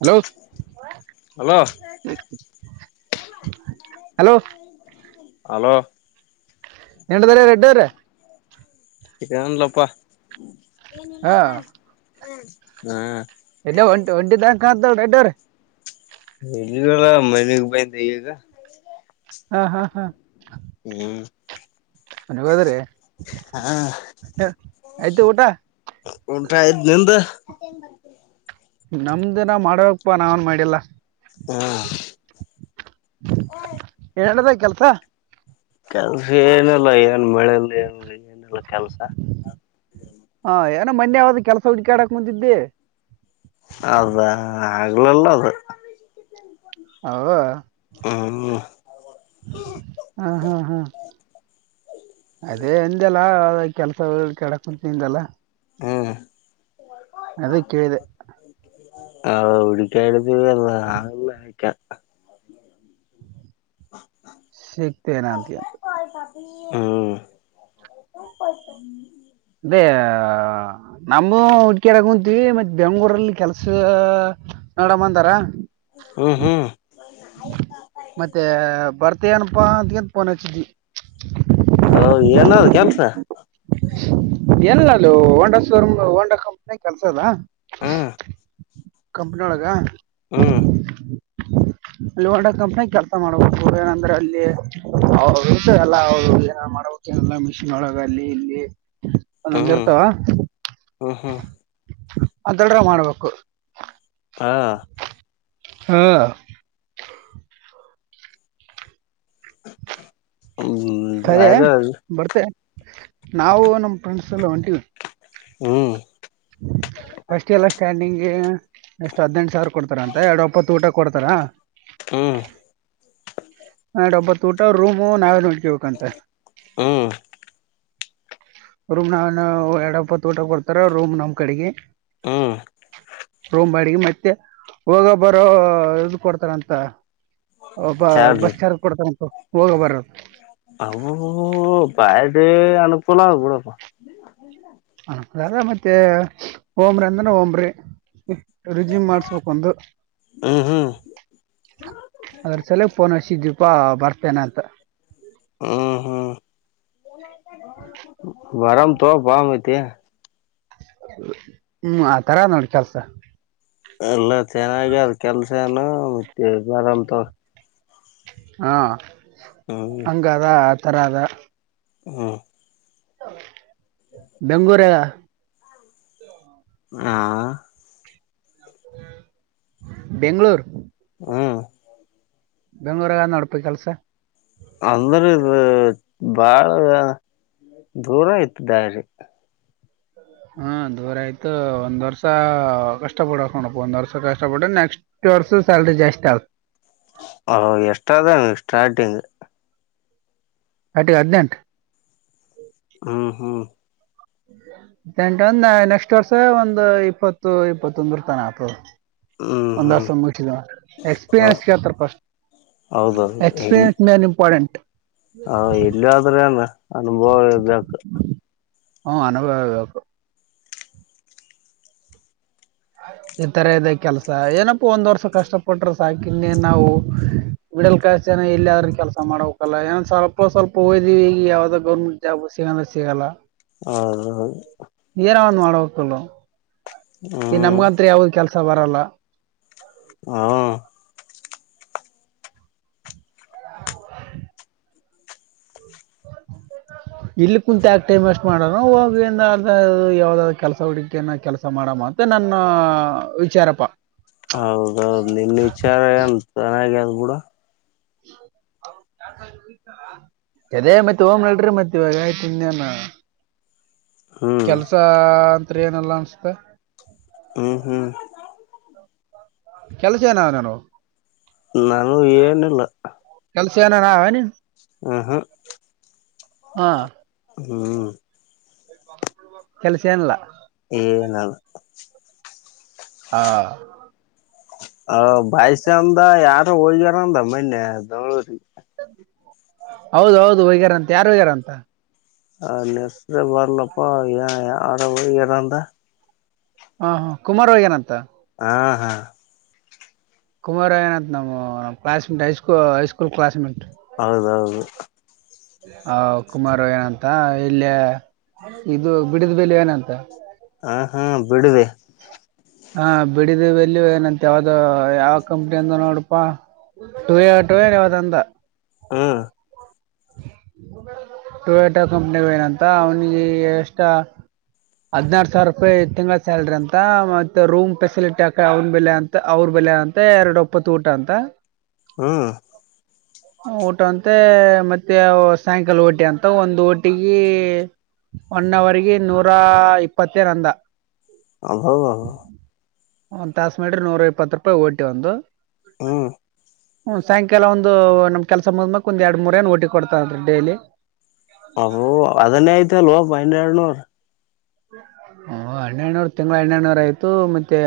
Hello hello hello hello ನಿಂಡದ್ರ ರೆಡ್ಡವ್ರೆ chicken ಲಪ್ಪ ಹಾ [unintelligible] ಹಾ ಇಲ್ಲ ಒಂಟ ಒಂಟಿ ದ ಅಂ ಅಂತ ರೆಡಿಯರ್ ಇಲ್ಲಿಗಲ್ಲ ಮನಗ್ ಬಂದಿ ಈಗ ಹಾ ಹಾ ಹಾ ಹ್ಮ್ ಮನಗ ಹೋದ್ರೀ ಹ ಆಯ್ತು ಊಟ ಉಂಟಾಯ್ತ್ ನಿಮ್ದು ನಮ್ದಿನ ಮಾಡವಕ್ಪ್ಪಾ ನಾವೇನ್ ಮಾಡಿಲ್ಲ ಹ್ಮ ಹೇಳದ ಕೆಲ್ಸ ಕೆಲ್ಸ ಏನಲ್ಲ ಏನ್ ಮಳೆಲಿ ಏನ ಏನಲ್ಲ ಕೆಲ್ಸ ಹಾ ಏನೋ ಮೊನ್ನೆ ಒಂದ ಕೆಲಸ ಹುಡುಕ್ಯಾಡ್ಕುಂತಿದ್ದಿ. ಹಾ ಅದ ಹಾಗಲ್ಲಲ್ಲ ಅದ [unintelligible] ಹ್ಮ್. ಹಾ ಹ್ಮ್ ಹ್ಮ್ ಹ್ಮ್. ಅದೇ ಅಂದಿ ನಾಳೆ ಕೆಲಸ ಹುಡುಕ್ಯಾಡ ಕುಂತಿದ್ದೀ ಅಲ್ಲ. ಹ್ಮ್. ಅದೇ ಕೇಳಿದೆ. ಅದ ಹೂಡಿಕ್ಯಡಿದವಲ್ಲ ಎಲ್ಲ ಅಕ್ಕಿ ಸಿಗ್ತಿಯ ಏನ್ ಅಂತೀಯಾ? ಹ್ಮ್. ಅದೇ ನಮ್ಮ ಹುಡುಕ್ಯಾಡ ಕುಂತೀವಿ ಮತ್ ಬೆಂಗ್ಳೂರಲ್ಲಿ ಕೆಲ್ಸ ನೋಡಮ್ಮ ಅಂದಾರ. ಹ್ಮ್ ಹ್ಮ್. ಮತ್ತೆ ಬರ್ತಿಎನ್ಪಾ ಅಂತಕಂತ ಪೋನ್ ಹಚ್ಚಿನೀ. ಹ ಏನಾದ್ ಕೆಲ್ಸ? ಏನಿಲ್ಲ ಅಲ್ಲಿ ಹೋಂಡ ಶೋರೂಮ್ ಹೋಂಡಾ ಕಂಪನಿಯಾಗ ಕೆಲಸದ. ಹ್ಮ್ ಕಂಪನಿ ಒಳಗ. ಹ್ಮ. ಲೋಂಡ ಕಂಪನ್ಯಾಗ ಕೆಲಸ ಮಾಡ್ಬೇಕ ಹೊಗ್ಯಾನ್ ಅಂದ್ರ ಅಲ್ಲಿ. [unintelligible] ಅವ ಏನರ ಮಾಡ್ಬೇಕ ಏನರ ಮಷಿನ್ ಒಳಗ ಅಲ್ಲಿ ಇಲ್ಲಿ. ಒಂದೊಂದ್ ಹ್ಮ್ ಇರ್ತಾವ ಹೂ ಹ್ಮ್. ಅದನ್ನ ಆರ ಮಾಡ್ಬೇಕು. ಹಾ ಹಾ. ತಡಿ ಹ್ಮ್ ಬರ್ತೆ ನಾವು ನಮ್ಮ ಫ್ರೆಂಡ್ಸ್ ಎಲ್ಲ ಹೊಂಟಿವಿ. ಹ್ಮ್. ಫಸ್ಟ್ ಎಲ್ಲ ಸ್ಟ್ಯಾಂಡಿಂಗ್ಗೆ ಎಷ್ಟ ಹದ್ನೆಂಟ ಸಾವಿರ ಕೊಡ್ತಾರಂತೆ ಎರಡು ಒಪ್ಪತ್ತು ಊಟ ಕೊಡ್ತಾರಾ. ಹ್ಮ. ಎರಡ್ ಒಪ್ಪತ್ತು ಊಟ ರೂಮ್ ನಾವೇ ನೋಡ್ಕಬೇಕಂತ. ಹ್ಮ್. ರೂಮ್ ನಾ ನಾವ ಎರಡವಪ್ಪತ್ತು ಊಟ ಕೊಡ್ತಾರಾ ರೂಮ್ ನಮ್ ಕಡೆಗೆ ಹ್ಮ್ ರೋಮ್ ಬಾಡಿಗೆ ಮತ್ತೆ ಹೋಗೋ ಬರೋ ಇದು ಕೊಡ್ತಾರಂತ. ಒಬ್ಬ ಚಾರ್ರಿ ಬಸ್ ಚಾರ್ಜ್ ಕೊಡ್ತಾರಂತ ಹೋಗ್ ಬರೋರ. ಅಬ್ಬಬ್ಬ ಬಾರಿ ಅನುಕೂಲ ಆದ ಬಿಡುಪಾ. [inaudible] ಅನುಕೂಲ ಆದ್ರ ಮತ್ತೆ ಹೋಮ್ರಿ ಅಂದ್ರ ಹೋಮ್ರಿ. ರೆಜಿಂ ಮಾಡ್ಸಬೇಕ್ ಬಂದೇತ. ಹ್ಮ್ ಹ್ಮ್ ಅದ್ರ ಸಲೇಗೆ ಪೋನ್ ಹಚ್ಚಿದ್ವೀಪಾ ಬರ್ತೇನೆ ಅಂತ. ಹ್ಮ್ ಹ್ಮ ಬರೂಮ್ಮ ತೊಗೊ ಬಾ ಮತ್ತೆ. ಹ್ಮ್ ಆತರ ನೋಡ ಕೆಲ್ಸ. ಎಲ್ಲ ಚೆನ್ನಾಗಿ ಅದ ಕೆಲ್ಸೆನು ಮತ್ತ ಬರನ ತೊಗೊ. ಹಾ ಹ್ಮ್ ಹಂಗದ ಆ ತರ ಅದ. ಹೂ ಬೆಂಗೂರಾಗ ಹಾ. ಆಆ [unintelligible] ಬೆಂಗಳೂರು ಹ್ಮ ಬೆಂಗ್ಳೂರಾಗ ನೋಡ್ಪು ಕೆಲ್ಸ ಅಂದ್ರ ಇದ್ ಬಾಳ ದೂರ ಐತಿ ದಾರಿ ಹಾ ದೂರ ಆಯ್ತು ಒಂದ್ ವರ್ಷ ಆ ಕಷ್ಟ ಪಡಬೇಕ್ ನೋಡ ಒಂದ್ ವರ್ಷ ಕಷ್ಟ ಪಟ್ಟ್ರೆ ನೆಕ್ಸ್ಟ್ ಎಷ್ಟ ವರ್ಷದ ಸ್ಯಾಲರಿ ಜಾಸ್ತಿ ಆಗತ್ತ್ ಹ ಎಷ್ಟ ಅದ ನ ಸ್ಟಾರ್ಟಿಂಗ್ ಆಟಿಗ ಹದ್ನೇಂಟ್ ಹ್ಮ್ ಹ್ಮ್ ಎಂಟ ಒಂದ ನೆಕ್ಸ್ಟ್ ವರ್ಷ ಒಂದ್ ಇಪ್ಪತ್ತು ಇಪ್ಪತ್ತೊಂದುರ ತನಾ ಆತ ಹ್ಮ್ ಹ್ಮ್ ಒಂದವರ್ಷ ಮುಟ್ಟಿದ ಎಕ್ಸ್ಪೀರಿಯನ್ಸ್ ಕಳ್ತಾರೆ ಫಸ್ಟ್ ಹೌದೌದು ಎಕ್ಸ್ಪೀರಿಯನ್ಸ್ ಮೇನ್ ಇಂಪೋರ್ಟೆಂಟ್ ಹ ಇಲ್ಲಾದ್ರೆನ ಅನುಭವ ಇರ್ಬೇಕ ಹ ಅನುಭವಿರಬೇಕ ಈ ತರ ಇದೆ ಕೆಲ್ಸ ಏನಪ್ಪ ಒಂದ್ ವರ್ಷ ಕಷ್ಟ ಪಟ್ರ ಸಾಕನ್ನೆನ ನಾವು ಮಿಡಲ್ ಕ್ಲಾಸ್ ಜನ ಎಲ್ಲಾದ್ರ ಕೆಲಸ ಮಾಡಬೇಕಲ್ಲ ಏನ್ ಸ್ವಲ್ಪ ಸ್ವಲ್ಪ ಹೋಯ್ದೀವಿ ಈಗ ಯಾವ್ದೋ ಗೌರ್ಮೆಂಟ್ ಜಾಬ ಸಿಗಂದ್ರ ಸಿಗಲ್ಲಾ ಆ.. ಏನ್ ಒಂದ ಮಾಡಬೇಕಕ್ಕಲ್ಲ ಹ್ಮ ಈ ನಮಗಂತ್ ಯಾವ್ದ್ ಕೆಲಸ ಬರಲ್ಲ ಹಾ ಹ ಹ ಇಲ್ಲಿ ಕುಂತ ಆಕಕ್ ಟೈಮ್ ಎಷ್ಟ್ ಮಾಡಾರ ಹೋಗ ಯಾವ್ದಾದ ಕೆಲಸ ಹುಡಿಕ ಕೆಲಸ ಮಾಡ ಮಾತ್ರ ನನ್ನ ವಿಚಾರಪ್ಪ ಹೌದೌದು ನಿನ್ನ ವಿಚಾರ ಏನ್ ಚೆನ್ನಾಗ ಅದು್ ಕೂಡ ಅದೇ ಮತ್ತೆ ಓಮ್ ನಲ್ಿ ಮತ್ತೆ ಇವಾಗ ತಿನ್ಾನ ಹ್ಮ್ ಕೆಲಸ ಅತ್್ರ ಏನೆಲ್ಲ ಅನ್ಸತೆ ಹ್ಮ್ ಹ್ಮ್ ಕೆಲಸ ಏನ ನಾನು ನಾನು ಏನಿಲ್ಲ ಕಲ್ಸಿಯನ ನಾನ ಆ ಹಾ ಹಾ ಹ್ಮ್ ಬಹ ಕೆಲ್ಸ ಏನಿಲ್ಲ ಏ ನಲ್ ಹಾ ಹ ಬಾಯ್ಸ ಅಂದ ಯಾರು ಹೋಗಗ್ಯಾರಂದ ಮನ್ನೆ ಬೆಂಗಳೂರಿ ಹೌದು ಹೌದು ವೇಗ್ಯಾರ ಅಂತ ಯಾರು ವೇಗ್ಯಾರ ಅಂತ ಹ ನೆಸ್್ರ ಬರ್ಲಪ್ಪ ಆಡವ ಯಾರ ಅಂದ ಹಾ ಹಾ ಕುಮಾರ್ ಹಳಿ ಏನಂತ ಹಾ ಹಾ ಕುಮಾರ ಏನಂತ ನಮ್ಮ ಕ್ಲಾಸ್ೆಂಟ್ ಹೈಸ್ಕೂ ಹೈಸ್ಕೂಲ್ ಕ್ಲಾಸ್ಮೆಂಟ್ ಹೌದೌದು ಹ ಕುಮಾರು ಏನಂತ ಇಲ್ಲ ಇದು ಬಿಡಿದ ಬೆೇಲೆ ಏನಂತ ಹ ಹಾ ಬಿಡಿದೆ ಹಾ ಬಿಡಿದೀವಿ ಎಲ್ಲಿನಂತ ಯಾವ್ದ ಯಾವ ಕಂಪ್ನಿ ಅಂದ ನೋಡಪಾ ಟು ಯ ಟು ನ್ ಯಾವದ ಅಂದ ಹಾ ಟೊಯ್ಯಾಟೋ ಕಂಪನಿ ಏನಂತ ಅವನಿಗೆ ಎಷ್ಟ ಹದ್ನಾರು ಸಾವಿರ ರೂಪಾಯಿ ತಿಂಗಳ ಸ್ಯಾಲ್ರಿ ಅಂತ ಮತ್ತೆ ರೂಮ್ ಫೆಸಿಲಿಟಿ ಆ ಅವನ ಬೆಲೆ ಅಂತ ಅವ್ರ ಬೆಲೆ ಅಂತ ಎರಡು ಒಪ್ಪತ್ತು ಊಟ ಅಂತ ಹ್ಮ್ ಊಟ ಅಂತೆ ಮತ್ತೆ ಮ ಸಾಯಂಕಾಲ ಓಟಿ ಅಂತ ಒಂದು ಓಟಿಗ ಒನ್ವಗ ನೂರಾ ಇಪ್ಪತ್ತೇ ನಂದ ಅ ಹೌ ಅೌ ಒಂದ್ ತಾಸ ಮೇಡ್ರಿ ನೂರ ಇಪ್ಪತ್ತು ರೂಪಾಯಿ ಓಟಿ ಒಂದು ಹ್ಮ್ ಹ್ಮ ಸಾಯಂಕಾಲ ಒಂದು ನಮ್ ಕೆಲ್ಸ ಮುದ್್ಮಕ್ ಒಂದ್ ಎರಡ್ ಮೂರ ಏನ್ ಒಟಿ ಕೊಡ್ತಂದೀ ಡೈಲಿ ಅೋ ಅದನ್ನೇ ಆಯ್ತ ಅಲ್ವ ಹಿನ ಎರಡ್ನೂರ್ ಓ ಹನ್ನೆನೂರು ತಿಂಗಳ ಹನ್ನೆಡುನೂರ ಆಯ್ತು ಮತ್ತೆ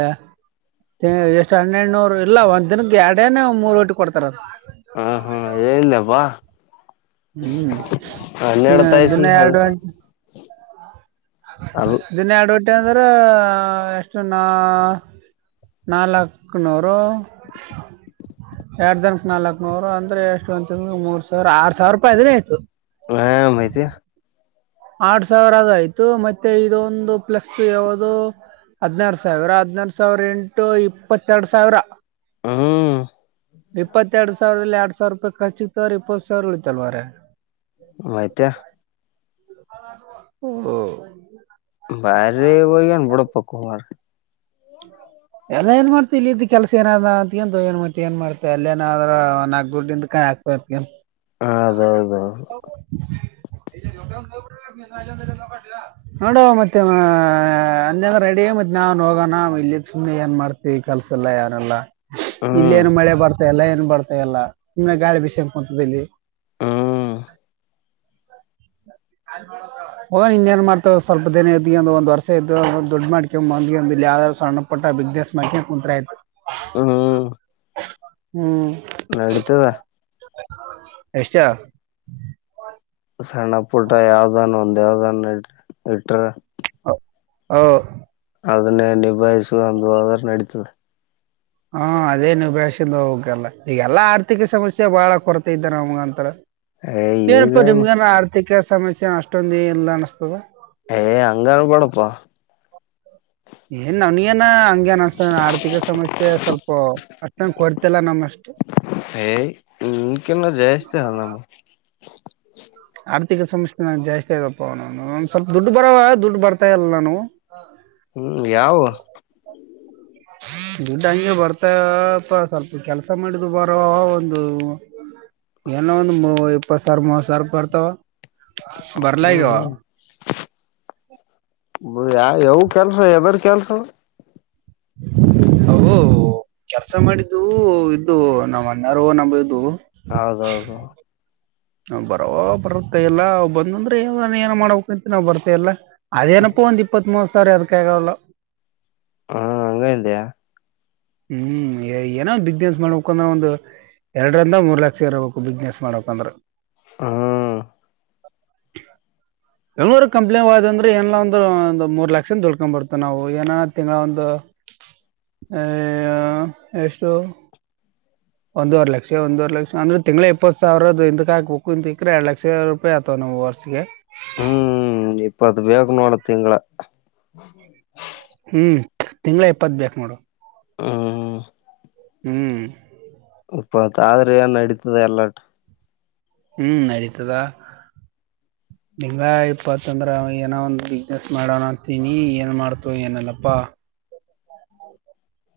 ಎಷ್ಟು ಹೆನೂರು ಇಲ್ಲ ಒಂದ್ ದಿನ ಎರಡನ ಒ ಮೂರು ರೋಟಿ ಕೊಡ್ತಾರ ಹ ಹಾ ಹೇಳಿಲ್ಲಬಾ ಹ್ಞೂ ಹ ನಡ್ತಾಯಿಸಿ ದಿನ ಅ ಎರಡು ಅಲ್ ಇದನ್ನೇ ಅಡವಟ್ಟೆ ಅಂದ್ರೆ ಎಷ್ಟು ನಾ ನಾಲ್ಕುನೂರು ಎರಡ್ ತನಕ್ ನಾಲ್ಕ್ ನೂರು ಅಂದ್ರೆ ಎಷ್ಟು ಒಂತ ಮೂರ್ ಸಾವಿರ ಆರ್ ಸಾವಿರ ರೂಪಾಯಿ ಅದಿನ ಆಯ್ತು ಹಾ ಮಾಹತಿ ಆಡ್ ಸಾವಿರ ಆದ ಆಯ್ತು ಮತ್ತೆ ಇದೊಂದು ಪ್ಲಸ್ ಯಾಾವದು ಹದ್ಿನಾರು ಸಾವಿರ ಹದ್ಿನಾರು ಸಾವಿರ ಎಂಟು ಇಪ್ಪತ್ತೆರಡು ಸಾವಿರ ಹ ಇಪ್ಪತ್ತೆರಡು ಸಾವಿರದಲ್ಲಿ ಎರಡ್ ಸಾವಿರೂಪಾಯ ಖರ್ಚು ಇತವ್ರ ಇಪ್ಪತ್ ಸಾವಿರ ಉಳಿತಲ್ವರ ವತಾ ಹ್ಮ ಬಾರಿ ಒೋಗ್ಯನ್ ಬುಡ ಪಕ್ಕ ಅವಾರ ಹ್ಮ ಎಲ್ಲ ಏನ್ ಮಾಡ್ತತಿ ಇ ಇದ ಕೆಲಸ ಏನಾದ ಅಂತಕಂತ ಏನ್ ಏನ್ ಮಾಡ್ತ ಅಲ್ಲೇನಾದ್ರ ನಾಕ್ ದುಡ್ಡಿಂದ ಕ ಆಗ್ತ ಅದೌದು ನೋಡುವ ಮತ್ತೆ ಅಂದೆಂದ ರೆಡಿ ಮತ್ತೆ ನಾನ್ ಹೋಗೋಣ ಇಲ್ಲಿ ಸುಮ್ಮನೆ ಏನ್ ಮಾಡ್ತೀವಿ ಕೆಲ್ಸ ಎಲ್ಲ ಯನೆಲ್ಲಾ ಇಲ್ಲ ಹ್ಮ್ ಏನು ಮಳೆ ಬರ್ತ ಎಲ್ಲ ಏನ್ ಬರ್ತಾ ಎಲ್ಲ ನಿಮ್ಮ ಗಾಳಿ ಬಿಸಿೆಂಪ ಅಂತ ಇಲ್ಲಿ ಹ್ಮ್ ಅ ಹೋಗ ಇನ್ೇಏನ್ ಮಾಡ್ತಾವ್ ಸ್ವಲ್ಪ ದಿನ ಇದ್ ಒಂದ ವರ್ಷ ಇದ್ದ ಒಂದು ದುಡ್ಡು ಮಾಡ್ಕೊಂಡೊಂಬಂದಿ ಒಂದ ಇ ಯಾವ್ದ್ ಸಣ್ಣ ಪಟ್ಟ ಬಿಗ್ದಸ್ ಮಾೈಕೆ ಕುಂತ್ರಾತ್ ಹ್ಮ್ ನೆಡಿತಾದ್ದ. ಎಷ್ಟು. ಸಣ್ಣ ಪುಟ ಯಾವ್ದನ್ ಒಂದ ಯಾವ್ದನು ಇಟ್ರೆ. ಹ ಹೌ. ಅದನ್ನೇ ನಿಭಾಯಿಸುಕೊಂಡು ಹೋದ್ರ ನಡೀತದೆ. ಹಾ ಅದೇ ನೀವು ಬ್ಯಾಷಿಂದ ಹೋಗಲ್ಲ ಈಗೆಲ್ಲಾ ಆರ್ಥಿಕ ಸಮಸ್ಯೆ ಬಾಳ ಕೊರತೆ ಇದ್ದ ನಮ್ಗ ಅಂತ. ಏ ಈಗ ಏನಪ್ಪಾ ನಿಮ್ಗೇನ ಆರ್ಥಿಕ ಸಮಸ್ಯೆ ಅಷ್ಟೊಂದ ಇಲ್ಲ ಅನ್ನಿಸ್ತದ. ಹೇ ಹಂಗೆ ಹೇಳಬೇಡಪ್ಪ. ಏನ್ ನನ್ಗೇನ ಹಂಗೆನು ಅನಿಸ್ತಾಲ್ಲ ಆರ್ಥಿಕ ಸಮಸ್ಯೆ ಸ್ವಲ್ಪ. ಅಸ್ಟೋದು ಕೊಟ್ಟಿಲ್ಲ ಅಷ್ಟು. ಹೇ ನಿಮ್ಮಗೀನ ಜಾಸ್ತಿ ಅದ ನಮ್ದು. ಆರ್ಥಿಕ ಸಮಸ್ಯೆ ಜಾಸ್ತಿ ಅದಾವ ಸ್ವಲ್ಪ ದುಡ್ಡು ಬರವ ದುಡ್ಡು ಬರ್ತಾ ಇಲ್ಲ ನಮ್ದು. [unintelligible] ಹ್ಮ್ ಯಾವು. [inaudible] ದುಡ್ಡು ಹಂಗೆ ಬರ್ತ ಸ್ವಲ್ಪ ಕೆಲ್ಸ ಮಾಡಿದು ಬರುವ ಒಂದು. ಏನ ಒಂದ್ ಇಪ್ಪತ್ ಸಾವಿರ ಮೂವತ್ತು ಸಾವಿರ ಇರ್ತಾವ. ಹ್ಮ್ ಹ್ಮ್ ಯಾವ ಕೆಲ್ರ ಎದರ್ ಕೆಲ್ರ. [unintelligible] ಕೆಲಸ ಮಾಡಿದ್ದು ಇದು ನಮ್ಮ ಅಣ್ಣ ಅವರ ನಮ್ಮ ಇದು. ಹೌದ ಹೌದು. ಬರ ಬರತ್ತ ಇಲ್ಲಾ ಅವ ಬಂದಂದ್ರೆ ಏನ ಮಾಡಬೇಕಂತ ನಾವ್ ಬರ್ತಲ್ಲ. ಅದನಪ್ಪೋ ಒಂದು ಇಪ್ಪತ್ ಮೂವ ಸಾವಿರ ಅದಕ್ಕಾಗಲ್ಲ. ಹಾ ಹಂಗದ್ಯಾ. ಹ್ಮ್ ಏನೋ ಒಂದು ಬಿಸಿನೆಸ್ ಮಾಡಬೇಕು ಅನ್ನೋ ಒಂದು. ಎರಡರಿಂದ ಮೂರ್ ಲಕ್ಷ ಇರಬೇಕು ಬಿಸ್ನೆಸ್ ಮಾಡಬೇಕಂದ್ರೆ. ಹ್ಮ [unintelligible] ಎಂಗೂರು ಕಂಪ್ಲೇನ್ ಆಯ್ ಅಂದ್ರೆ ಏನ ಒಂದು ಒಂದು ಮೂರ್ ಲಕ್ಷ ದುಳ್ಕೊಂಡ್ ಬರ್ತು ನಾವು ಏನ ತಿಂಗಳ ಒಂದು. ಎಷ್ಟು. ಒಂದವರ್ ಲಕ್ಷ ಒಂದೂವರ್ ಲಕ್ಷ ಅಂದ್ರೆ ತಿಂಗಳ ಇಪ್ಪ ಸಾವಿರ ಇದಿಕ್ಕೆ ಹಾಕಬೇಕು ಎರಡು ಲಕ್ಷ. [unintelligible] ಹ್ಮ್ ಒಂದು ಇಪ್ಪತು ಬೇಕು ನೋಡು ತಿಂಗಳ. [unintelligible] ಹ್ಮ್ ತಿಂಗಳ ಇಪ್ಪತ್ ಬೇಕ್ ನೋಡು. ಹ್ಮ ಹ್ಮ್ ಇಪ್ಪತ್ ಆದ್ರೆ ಏನ್ ನಡೀತದೆ ಎಲ್ಲಾ. ಹ್ಮ್ ನೆಡಿತಾದ. ತಿಂಗಳ ಇಪ್ಪತ್ತಂದ್ರ ಏನೋ ಒಂದು ಬಿಸ್ನೆಸ್ ಮಾಡೋಣ ಅಂತೀನಿ ಏನ್ ಮಾಡ್ತು ಇಲ್ಲಪ್ಪಾ.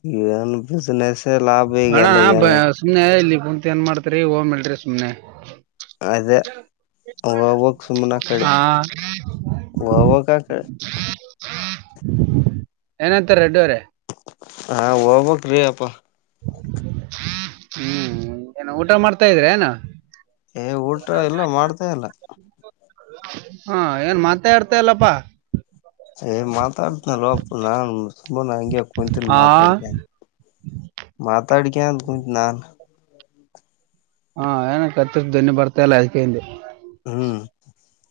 ಈಗ ಈ ಬಿಸ್ನೆಸ್. ಲಾಭ ಈಗೆಲ್ಲ ಏನ ಅಣ್ಣ ಸುಮ್ನೆ ಇಲ್ಲಿ ಕುಂತ ಏನ್ ಮಾಡ್ತರಿ ಹೋಗನ್ ಬನ್ರೀ ಸುಮ್ನೆ. ಅದೇ ಹೋಗ್ಬಕ್ ಸುಮ್ನ ಆ ಕಡೆ ಹಾ. [unintelligible] ಏನಂತಾರೆ ರೆಡ್ಡಿವರೆ ಹಾ ಹೋಗ್ಬಾಕ್ ರೀ ಅಪ್ಪ ಹ್ಮ್ ಏನ ಊಟ ಮಾಡ್ತಾ ಇದ್ರೆನು ಏ ಊಟ ಎಲ್ಲ ಮಾಡ್ತಾಯ ಇಲ್ಲ ಹಾ ಏನ್ ಮಾತೆ ಆಡ್ತಾಲ್ಲಪ್ಪಾ ಏ ಮಾತಾಡ್ತನಲೋಪ್ಪಾ ನಾನ್ ಸುಮ್ಮನೆ ಹಂಗೆ ಕುಂತನ್ ಹಾ ಮಾತಾಡತೇನೆ ಮಾತಾಡ್ಕ ಅಂತ ಕುಂತಿನಿ ನಾನ್ ಹಾ ಏನ ಕತ್ತರ್ ಧ್ನಿ ಬರ್ತಾ ಇಲ್ಲ ಅದ್ಕಯಿಂದ ಹ್ಮ್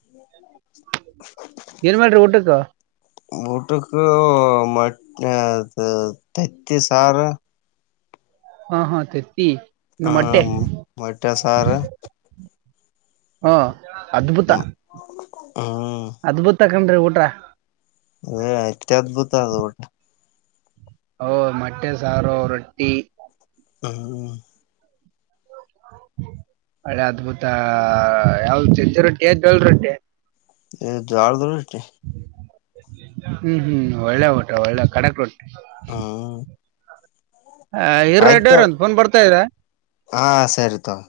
ಎ ಹ ಏನ್ ಮಾಡ್ರಿ ಊಟಕ್ಕ ಬಊಟಕ್ಕ ಮ ತತಿ ಸಾರು ಹಾ ಹಾ ತತಿ ನ ಮೊಟ್ಟೆ ಹ್ಮ ಮೊಟ್ಟೆ ಸಾರು ಹ ಅದ್ಭುತ ಹ್ಮ್ ಹ್ಮ್ ಅದ್ಬುತ ಕನ್ರೀ ಊಟ ಹೇ ಅತಿದ್ಭುತ ಅದು ಊಟ ಹ ಮೊಟ್ಟೆ ಸಾರು ರೊಟ್ಟಿ ಹ್ಮ್ ಹ್ಮ್ ಒಬಾ ಹಳೆ ಅದ್ಭುತ ಯಾವ್ದ ಚಜ್ಜಿ ರೊಟ್ಟಿ ಜೋಳದ ರೊಟ್ಟಿ ಹಾ ಹೇ ಜೋಳದ ರೊಟ್ಟಿ ಹ್ಮ್ ಹ್ಮ್ ಒಳ್ಳೆ ಊಟ ಒಳ್ಳೆ ಕಡಕ್ ರೊಟ್ಟಿ ಹ ಹ ಇರೀ ಆಯ್ತು ರೆಡ್ಡಿ ತೊ ಅವ್ರೆ ಒಂದು ಫೋನ್ ಬರ್ತಾ ಇದೇ ಹಾ ಸರಿ ತಗೋ